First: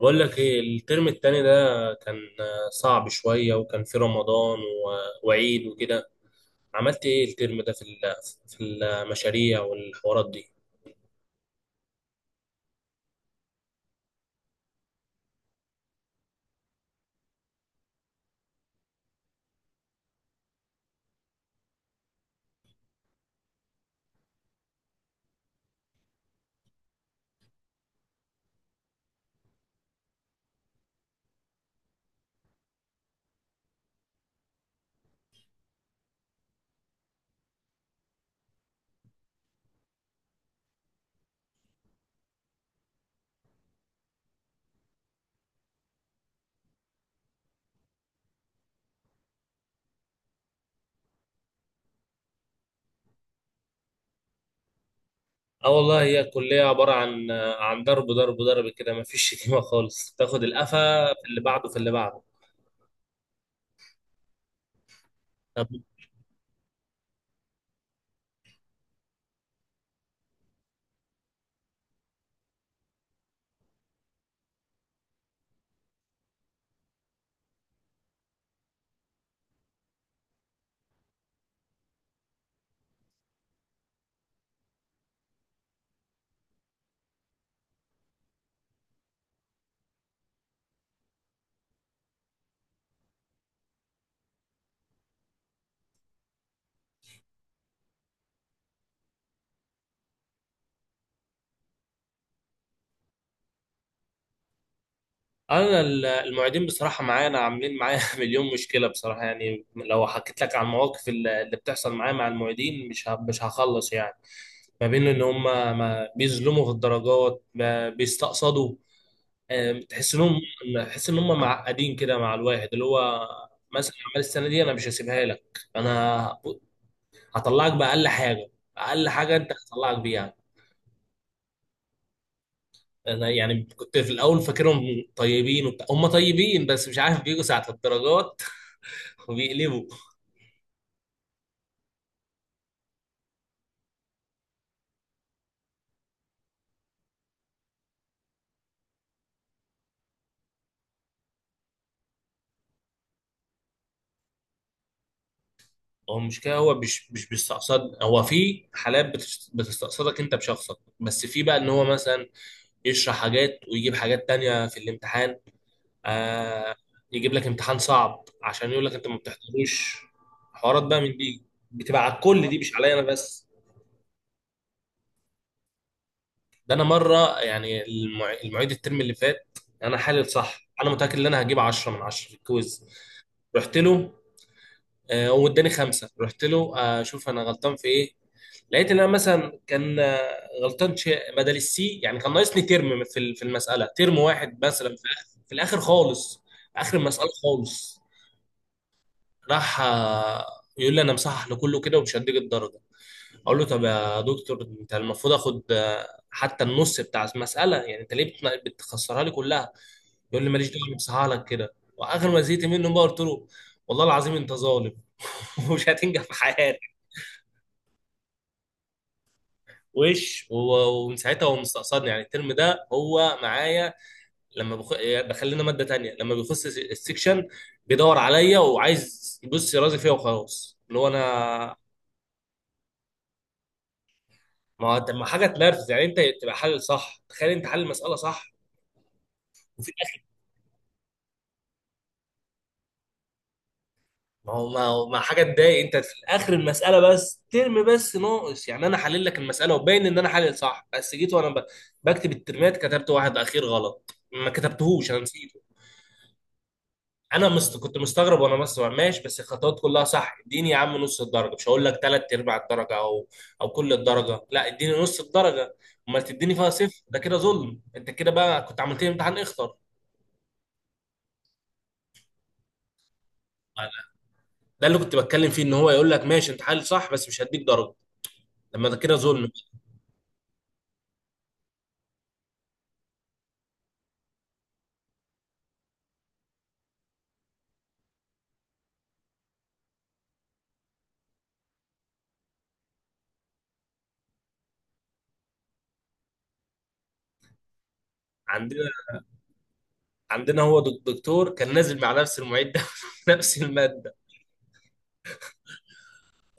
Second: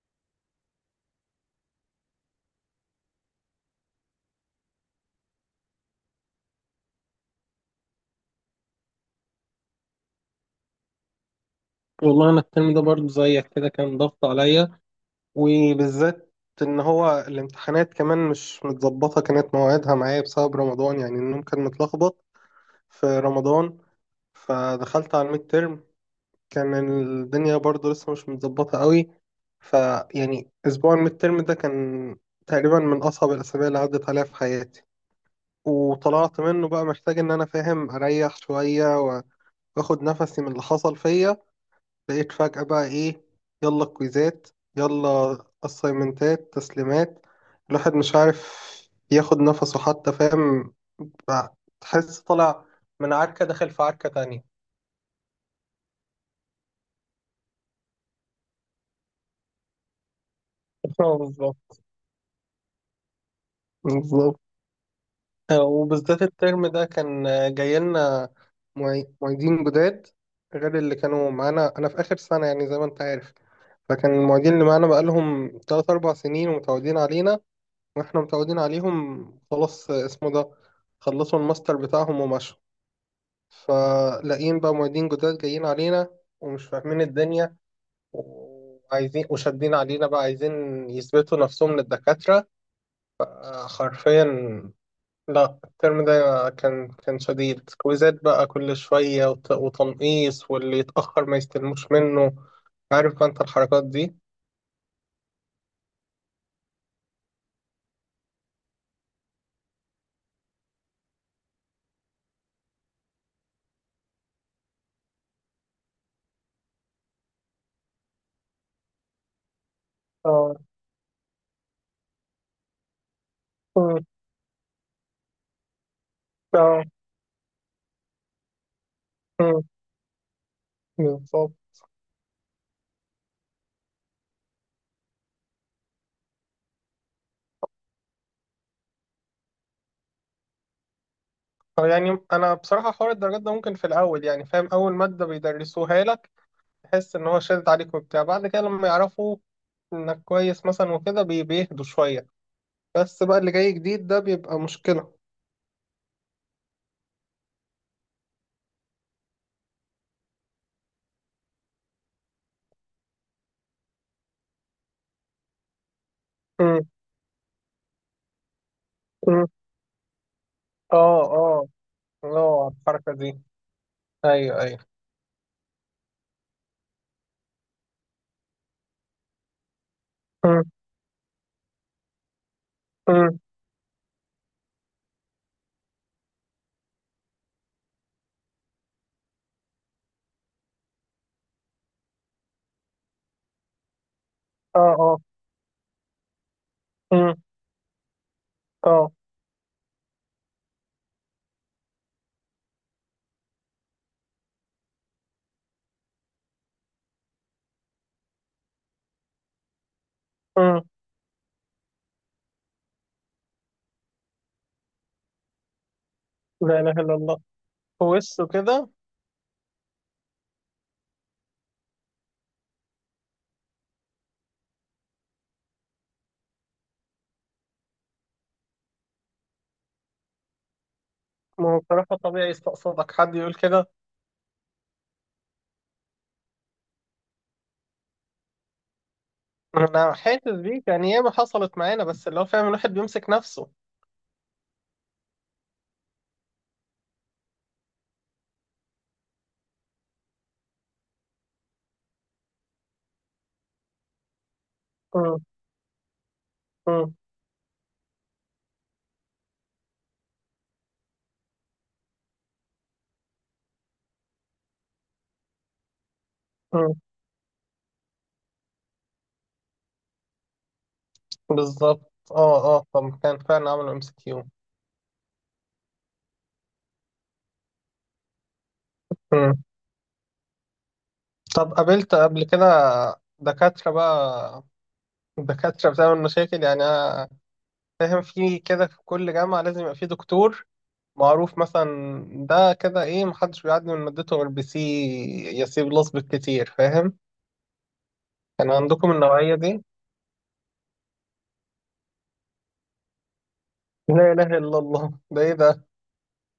بقول لك ايه الترم التاني ده كان صعب شوية، وكان في رمضان وعيد وكده. عملت ايه الترم ده في في المشاريع والحوارات دي؟ والله أنا الترم ده برضه زيك كده كان ضغط عليا. وبالذات إن هو الامتحانات كمان مش متظبطة، كانت مواعيدها معايا بسبب رمضان. يعني النوم كان متلخبط في رمضان، فدخلت على الميد ترم. كان الدنيا برضه لسه مش متظبطة قوي. فيعني أسبوع الميد ترم ده كان تقريبا من أصعب الأسابيع اللي عدت عليها في حياتي. وطلعت منه بقى محتاج إن أنا فاهم أريح شوية وآخد نفسي من اللي حصل فيا. لقيت فجأة بقى إيه، يلا كويزات، يلا أسايمنتات تسليمات. الواحد مش عارف ياخد نفسه حتى، فاهم بقى، تحس طالع من عركة داخل في عركة تانية. اه والله هي الكلية عبارة عن عن ضرب ضرب ضرب كده، مفيش شتيمة خالص، تاخد القفا اه، في اللي بعده في بالظبط اللي بعده. بالظبط. طب وبالذات الترم ده كان جاي لنا معيدين جداد، غير اللي كانوا معانا أنا في آخر سنة يعني زي ما أنت عارف. فكان المعيدين اللي معانا بقالهم تلات أربع سنين ومتعودين علينا، واحنا متعودين عليهم. خلاص اسمه ده، خلصوا الماستر بتاعهم ومشوا. فلاقيين بقى معيدين جداد جايين علينا ومش فاهمين الدنيا، وعايزين وشادين علينا بقى، عايزين يثبتوا نفسهم للدكاترة. حرفيا. لا الترم ده كان شديد، كويزات بقى كل شوية، وتنقيص، واللي يتأخر ما يستلموش منه. عارف بقى انت الحركات دي. انا المعيدين بصراحة معانا عاملين معايا مليون مشكلة بصراحة. يعني لو حكيت لك عن المواقف اللي بتحصل معايا مع المعيدين، مش هخلص يعني. ما بين ان هم ما بيظلموا في الدرجات، ما بيستقصدوا، آه، تحس انهم اه، تحس ان هم معقدين كده مع الواحد، اللي هو مثلا آه، عمال السنه دي انا مش هسيبها لك، انا آه، هطلعك باقل حاجه، اقل حاجه انت آه، هطلعك بيها. بالظبط. انا يعني كنت في الاول فاكرهم طيبين وبتاع، هم طيبين بس مش عارف بيجوا ساعه الدرجات وبيقلبوا. أو يعني انا بصراحه حوار الدرجات ده ممكن في الاول يعني فاهم، اول ماده بيدرسوها لك تحس ان هو شادد عليك وبتاع. بعد كده لما يعرفوا انك كويس مثلا وكده بيهدوا شويه. بس بقى اللي جاي جديد ده بيبقى مشكله. هو مش كده، هو مش بيستقصد، هو في حالات بتستقصدك انت بشخصك، بس في بقى ان هو مثلا يشرح حاجات ويجيب حاجات تانية في الامتحان، آه م- يجيب لك امتحان صعب عشان يقول لك انت ما م. بتحضروش. حوارات بقى من اه دي اه. بتبقى على الكل، دي اه مش عليا انا الحركه دي. بس. ايوه ايوه. ده انا مره يعني المعيد الترم اللي فات، انا حالل م- صح، انا متاكد ان انا هجيب 10 من 10 في الكويز. م. رحت له، واداني خمسه، رحت له، شوف انا غلطان في ايه. لقيت ان انا مثلا كان غلطان شيء بدل السي، يعني كان ناقصني ترم في في المساله، ترم واحد اه مثلا في اه. الاخر، في الاخر خالص، في اخر المساله م- خالص. اه. راح يقول لي انا مصحح لكله كده ومش هديك الدرجه. اقول له طب يا دكتور، انت المفروض اخد حتى النص بتاع المساله، يعني انت ليه بتخسرها لي كلها؟ يقول لي ماليش م. دعوه، أنا مصحح لك كده. واخر ما زهقت منه بقى قلت له والله العظيم انت ظالم ومش هتنجح في حياتك. لا اله الا الله، وشه كده. وش و- ومن ساعتها هو مستقصدني، يعني الترم ده هو معايا، لما بخ... دخلنا ماده تانية، لما بيخش السكشن بيدور عليا وعايز يبص يرازي فيا وخلاص. اللي هو ما انا، هو بصراحه طبيعي يستقصدك حد يقول كده. ما هو- طب ما حاجه تنرفز، يعني انت تبقى حل صح، تخيل انت حل المساله صح وفي انا الاخر… حاسس بيك يعني، ياما حصلت معانا، بس اللي هو فاهم، الواحد بيمسك نفسه. ما هو ما حاجه تضايق؟ انت في الاخر المساله بس ترم بس ناقص، يعني انا حلل لك المساله وباين ان انا حلل صح، بس جيت وانا بكتب الترمات كتبت واحد اخير غلط، ما كتبتهوش، انا م- نسيت. م. كنت مستغرب وانا بسمع ماشي، بس الخطوات كلها صح. اديني يا عم نص الدرجه، مش هقول لك ثلاث ارباع الدرجه او او كل الدرجه، لا اديني نص الدرجه. امال تديني فيها مم. صفر؟ ده كده ظلم. انت كده بقى كنت عملت لي امتحان اخطر. بالظبط، اه اه. طب كان فعلا عملوا MCQ؟ ده اللي كنت بتكلم فيه، ان هو يقول لك ماشي انت حل صح بس مش هديك درجه، لما ده كده ظلم. طب قابلت قبل كده دكاترة بقى، دكاترة بتعمل مشاكل؟ يعني أنا فاهم في كده، في كل جامعة لازم يبقى في دكتور معروف مثلا. ده كده ايه، محدش بيعدي من مادته غير BC، يا C+ بالكتير، فاهم. كان عندنا، عندكم النوعية دي؟ هو دكتور كان نازل مع نفس المعيد ده في نفس الماده. لا إله إلا الله، ده ايه ده.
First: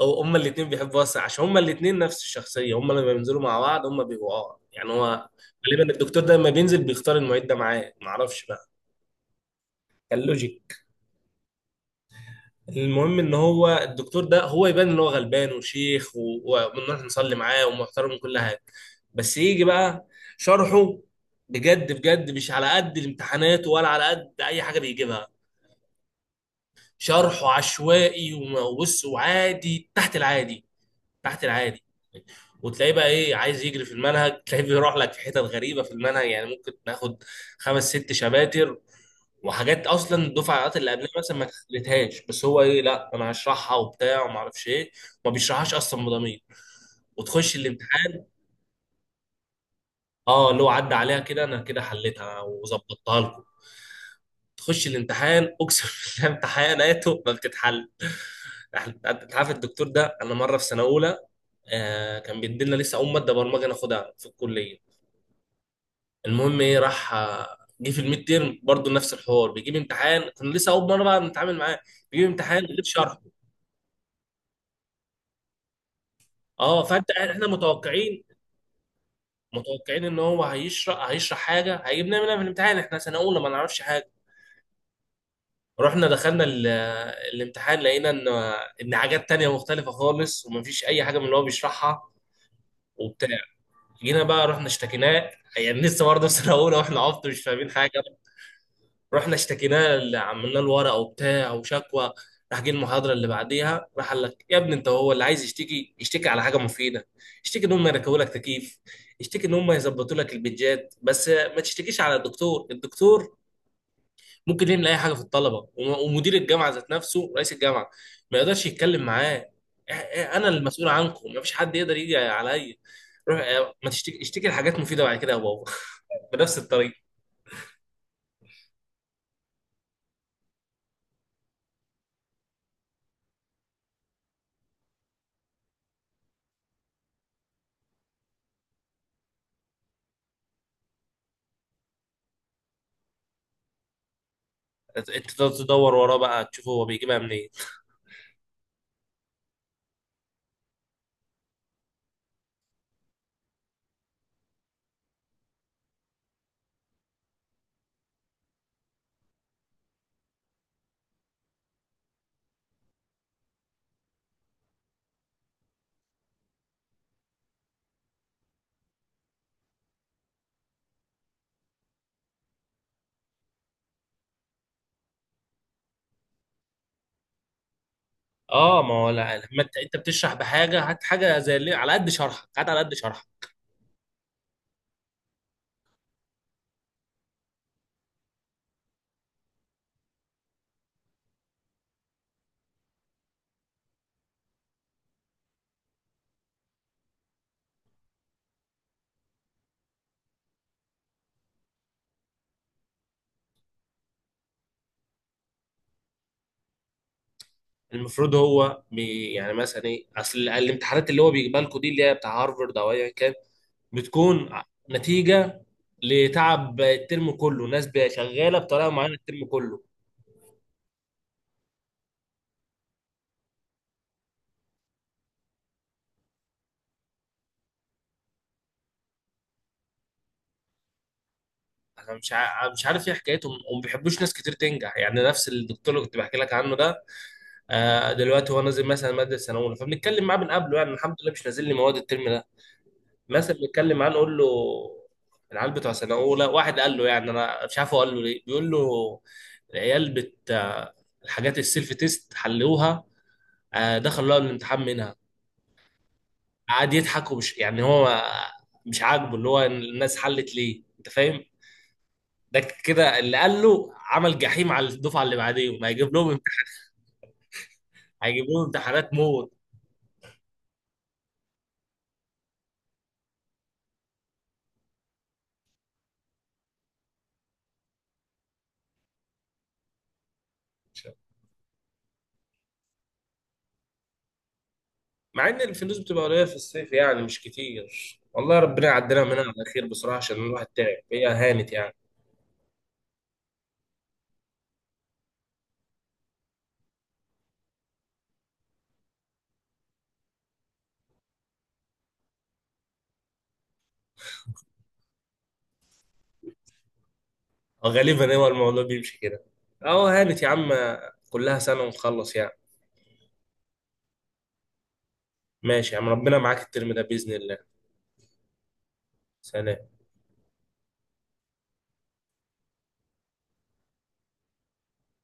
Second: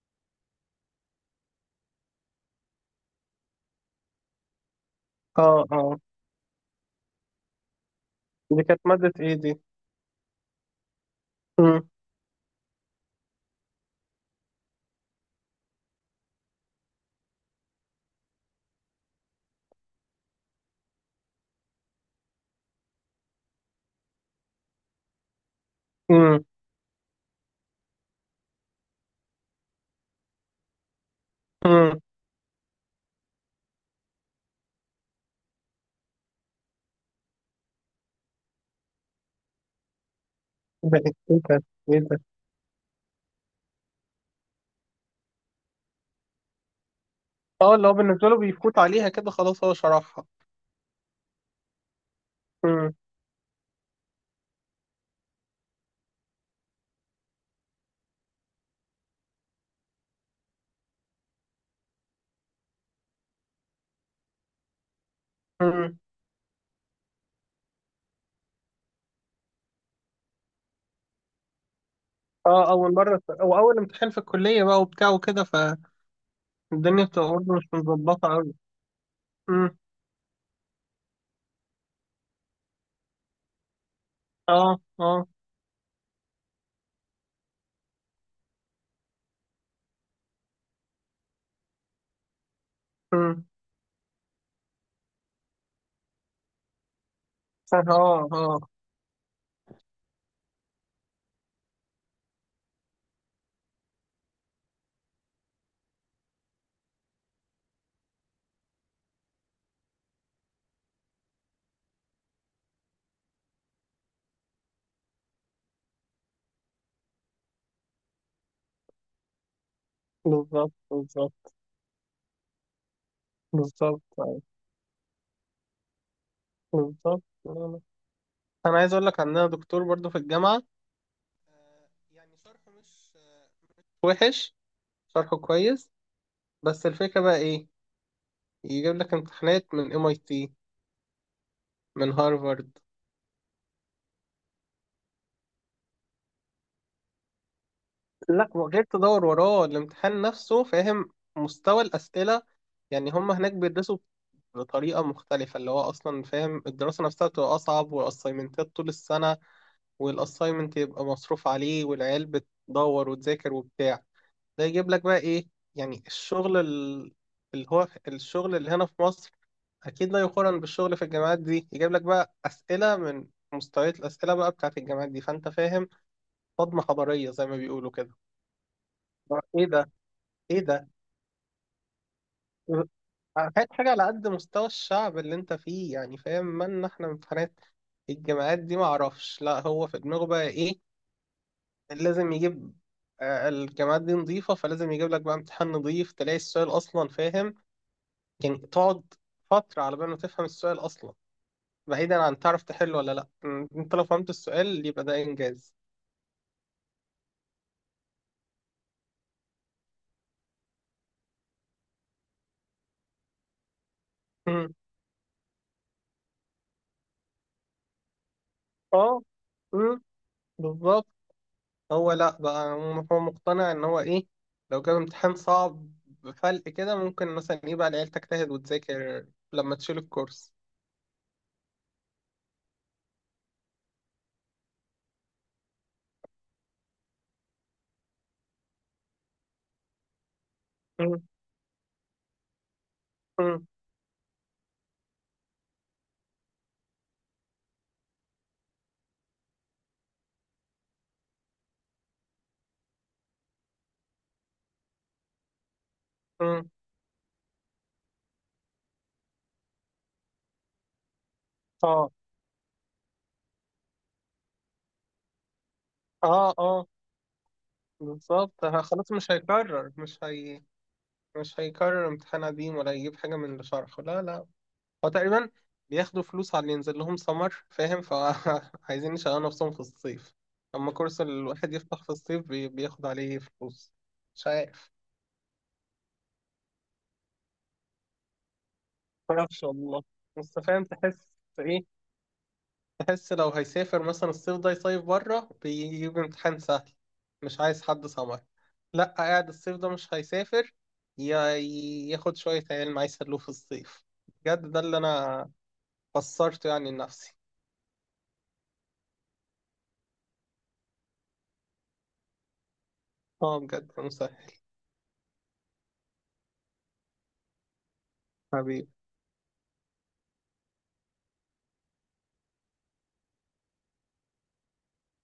أو هما الاتنين بيحبوا واسع عشان هما الاتنين نفس الشخصية، هما لما بينزلوا مع بعض هما بيبقوا اه. يعني هو اه غالبا اه. الدكتور ده لما بينزل بيختار المعيد ده معاه، معرفش دي بقى. كانت مادة ايه دي؟ كان لوجيك. مم. المهم ان هو الدكتور ده هو يبان ان هو غلبان وشيخ، وبنروح نصلي معاه ومحترم وكل حاجة، بس يجي بقى شرحه بجد بجد مش على قد الامتحانات ولا على قد اي حاجة بيجيبها. مم. شرحه عشوائي، وبص وعادي، تحت العادي، تحت العادي. مم. وتلاقيه بقى ايه، عايز يجري في المنهج، تلاقيه بيروح لك في حتت غريبه في المنهج، يعني ممكن ناخد خمس ست شباتر وحاجات اصلا الدفعات اللي ده قبلها مثلا ايه ما ده، إيه ده؟ اتعلمتهاش. بس هو ايه، لا انا هشرحها وبتاع وما اعرفش ايه، ما بيشرحهاش اصلا بضمير. وتخش اه، اللي هو الامتحان، بالنسبة له بيفوت عليها كده، خلاص هو شرحها. اه اللي هو عدى عليها كده، انا كده حليتها مم. وظبطتها لكم. تخش الامتحان اقسم بالله امتحاناته ما بتتحل. انت عارف الدكتور ده، انا مره في سنه اولى، كان بيدينا لسه اول ماده برمجه ناخدها في الكليه. مم. المهم ايه، راح جه في الميد تيرم برضه نفس الحوار، بيجيب امتحان، كنا لسه اول مره بقى نتعامل معاه، بيجيب امتحان اه، غير شرحه. أول امتحان في الكلية بقى وبتاع وكده، اه فالدنيا فانت، بتبقى احنا برضه مش متوقعين، متظبطة أوي. مم. ان هو هيشرح حاجه هيجيبنا منها في الامتحان، احنا سنه اولى ما نعرفش حاجه. اه اه. رحنا دخلنا الامتحان، لقينا ان ان حاجات تانية مختلفه خالص، ومفيش اي حاجه من اللي هو بيشرحها وبتاع. مم. جينا بقى رحنا اشتكيناه، يعني لسه برضه في سنه اولى واحنا عبط مش فاهمين حاجه. اه اه، رحنا اشتكيناه اللي عملنا له ورقه وبتاع وشكوى، راح جه المحاضره اللي بعديها راح قال لك يا ابني انت هو اللي عايز يشتكي، يشتكي على حاجه مفيده. اشتكي ان هم يركبوا لك تكييف، اشتكي ان هم يظبطوا لك البيتجات، بس ما تشتكيش على الدكتور. الدكتور ممكن يعمل اي حاجه في الطلبه، ومدير الجامعه ذات نفسه، رئيس الجامعه ما يقدرش يتكلم معاه. اه، انا بالظبط المسؤول عنكم، بالظبط. ما فيش حد يقدر يجي عليا. روح ما بالظبط تشتكي، أيوة. اشتكي لحاجات مفيده بعد كده يا بابا. بنفس الطريقه. بالظبط. أنا عايز أقول لك عندنا دكتور برضه في الجامعة، آه، يعني شرحه مش وحش، شرحه كويس. بس الفكرة بقى ايه، يجيب لك امتحانات من MIT، من هارفارد. انت تدور وراه بقى تشوف هو بيجيبها منين. لا، وغير تدور وراه، الامتحان نفسه فاهم، مستوى الأسئلة. يعني هم هناك بيدرسوا بطريقة مختلفة، اللي هو أصلا فاهم الدراسة نفسها بتبقى أصعب، والأسايمنتات طول السنة، والأسايمنت يبقى مصروف عليه، والعيال بتدور وتذاكر وبتاع. ده يجيب لك بقى إيه، يعني الشغل اللي هو الشغل اللي هنا في مصر أكيد لا يقارن بالشغل في الجامعات دي. يجيب لك بقى أسئلة من مستويات الأسئلة بقى بتاعت الجامعات دي، فأنت فاهم، صدمة حضارية زي ما بيقولوا كده. اه ما هو لا، لما إيه انت ده، بتشرح ايه ده، بحاجه هات حاجه زي اللي على قد شرحك، هات على قد شرحك. حاجات حاجة على قد مستوى الشعب اللي انت فيه، يعني فاهم، مالنا احنا من امتحانات الجامعات دي. معرفش، لا هو في دماغه بقى ايه، لازم يجيب الجامعات دي نظيفة فلازم يجيب لك بقى امتحان نظيف. تلاقي السؤال أصلا فاهم، يعني تقعد فترة على بال ما تفهم السؤال أصلا، بعيدا عن تعرف تحله ولا لأ. انت لو فهمت السؤال يبقى ده إنجاز. المفروض هو بي يعني مثلا ايه، اصل الامتحانات اللي هو بيجيبها لكم دي اللي هي بتاع هارفرد او ايا كان بتكون م. نتيجه لتعب الترم كله، ناس شغاله بطريقه معينه اه. الترم كله. م، بالظبط. هو لا بقى، هو مقتنع ان هو ايه، لو جاب امتحان صعب بفلق كده ممكن مثلا ايه بقى العيال تجتهد وتذاكر لما تشيل الكورس. انا مش عارف ايه حكايتهم وما بيحبوش ناس كتير تنجح. يعني نفس الدكتور اللي كنت بحكي لك عنه ده، دلوقتي هو نازل مثلا ماده سنه اولى، فبنتكلم معاه من قبله، يعني الحمد مم. لله مش نازل لي مواد الترم ده. مثلا مم. بيتكلم معاه نقول له العيال بتوع سنه اولى، واحد قال له، يعني انا مش عارف هو قال له ليه، بيقول له العيال بت الحاجات السيلف تيست حلوها، دخلوا لقوا الامتحان منها. مم. قعد يضحك، ومش يعني هو مش عاجبه اللي هو الناس حلت ليه، انت فاهم؟ اه ده كده اللي قال له عمل جحيم على الدفعه اللي بعديهم، هيجيب لهم اه امتحان، اه، هيجيب لهم بالظبط. خلاص امتحانات مش موت. هيكرر، مش هيكرر امتحان قديم ولا يجيب حاجة من اللي شرحه. لا لا، هو تقريبا بياخدوا فلوس على اللي ينزل لهم سمر فاهم، فعايزين يشغلوا نفسهم في الصيف. اما كورس الواحد يفتح في الصيف بياخد عليه فلوس. مش عارف. مع ان الفلوس بتبقى قليله في الصيف يعني مش كتير. والله ربنا يعدينا منها على معرفش خير والله. بصراحه، عشان بس الواحد فاهم تعب، هي تحس هانت ايه، يعني. تحس لو هيسافر مثلا الصيف ده يصيف بره بيجيب امتحان سهل، مش عايز حد سمر. لا قاعد الصيف ده مش هيسافر، يا- ياخد شوية علم يسلوه في الصيف. بجد ده اللي انا فسرته يعني لنفسي. غالبا هو الموضوع بيمشي كده. اهو هانت يا عم، كلها سنة ونخلص يعني. اه بجد، مسهل. ماشي يا عم، ربنا معاك الترم ده بإذن الله. حبيبي. سلام.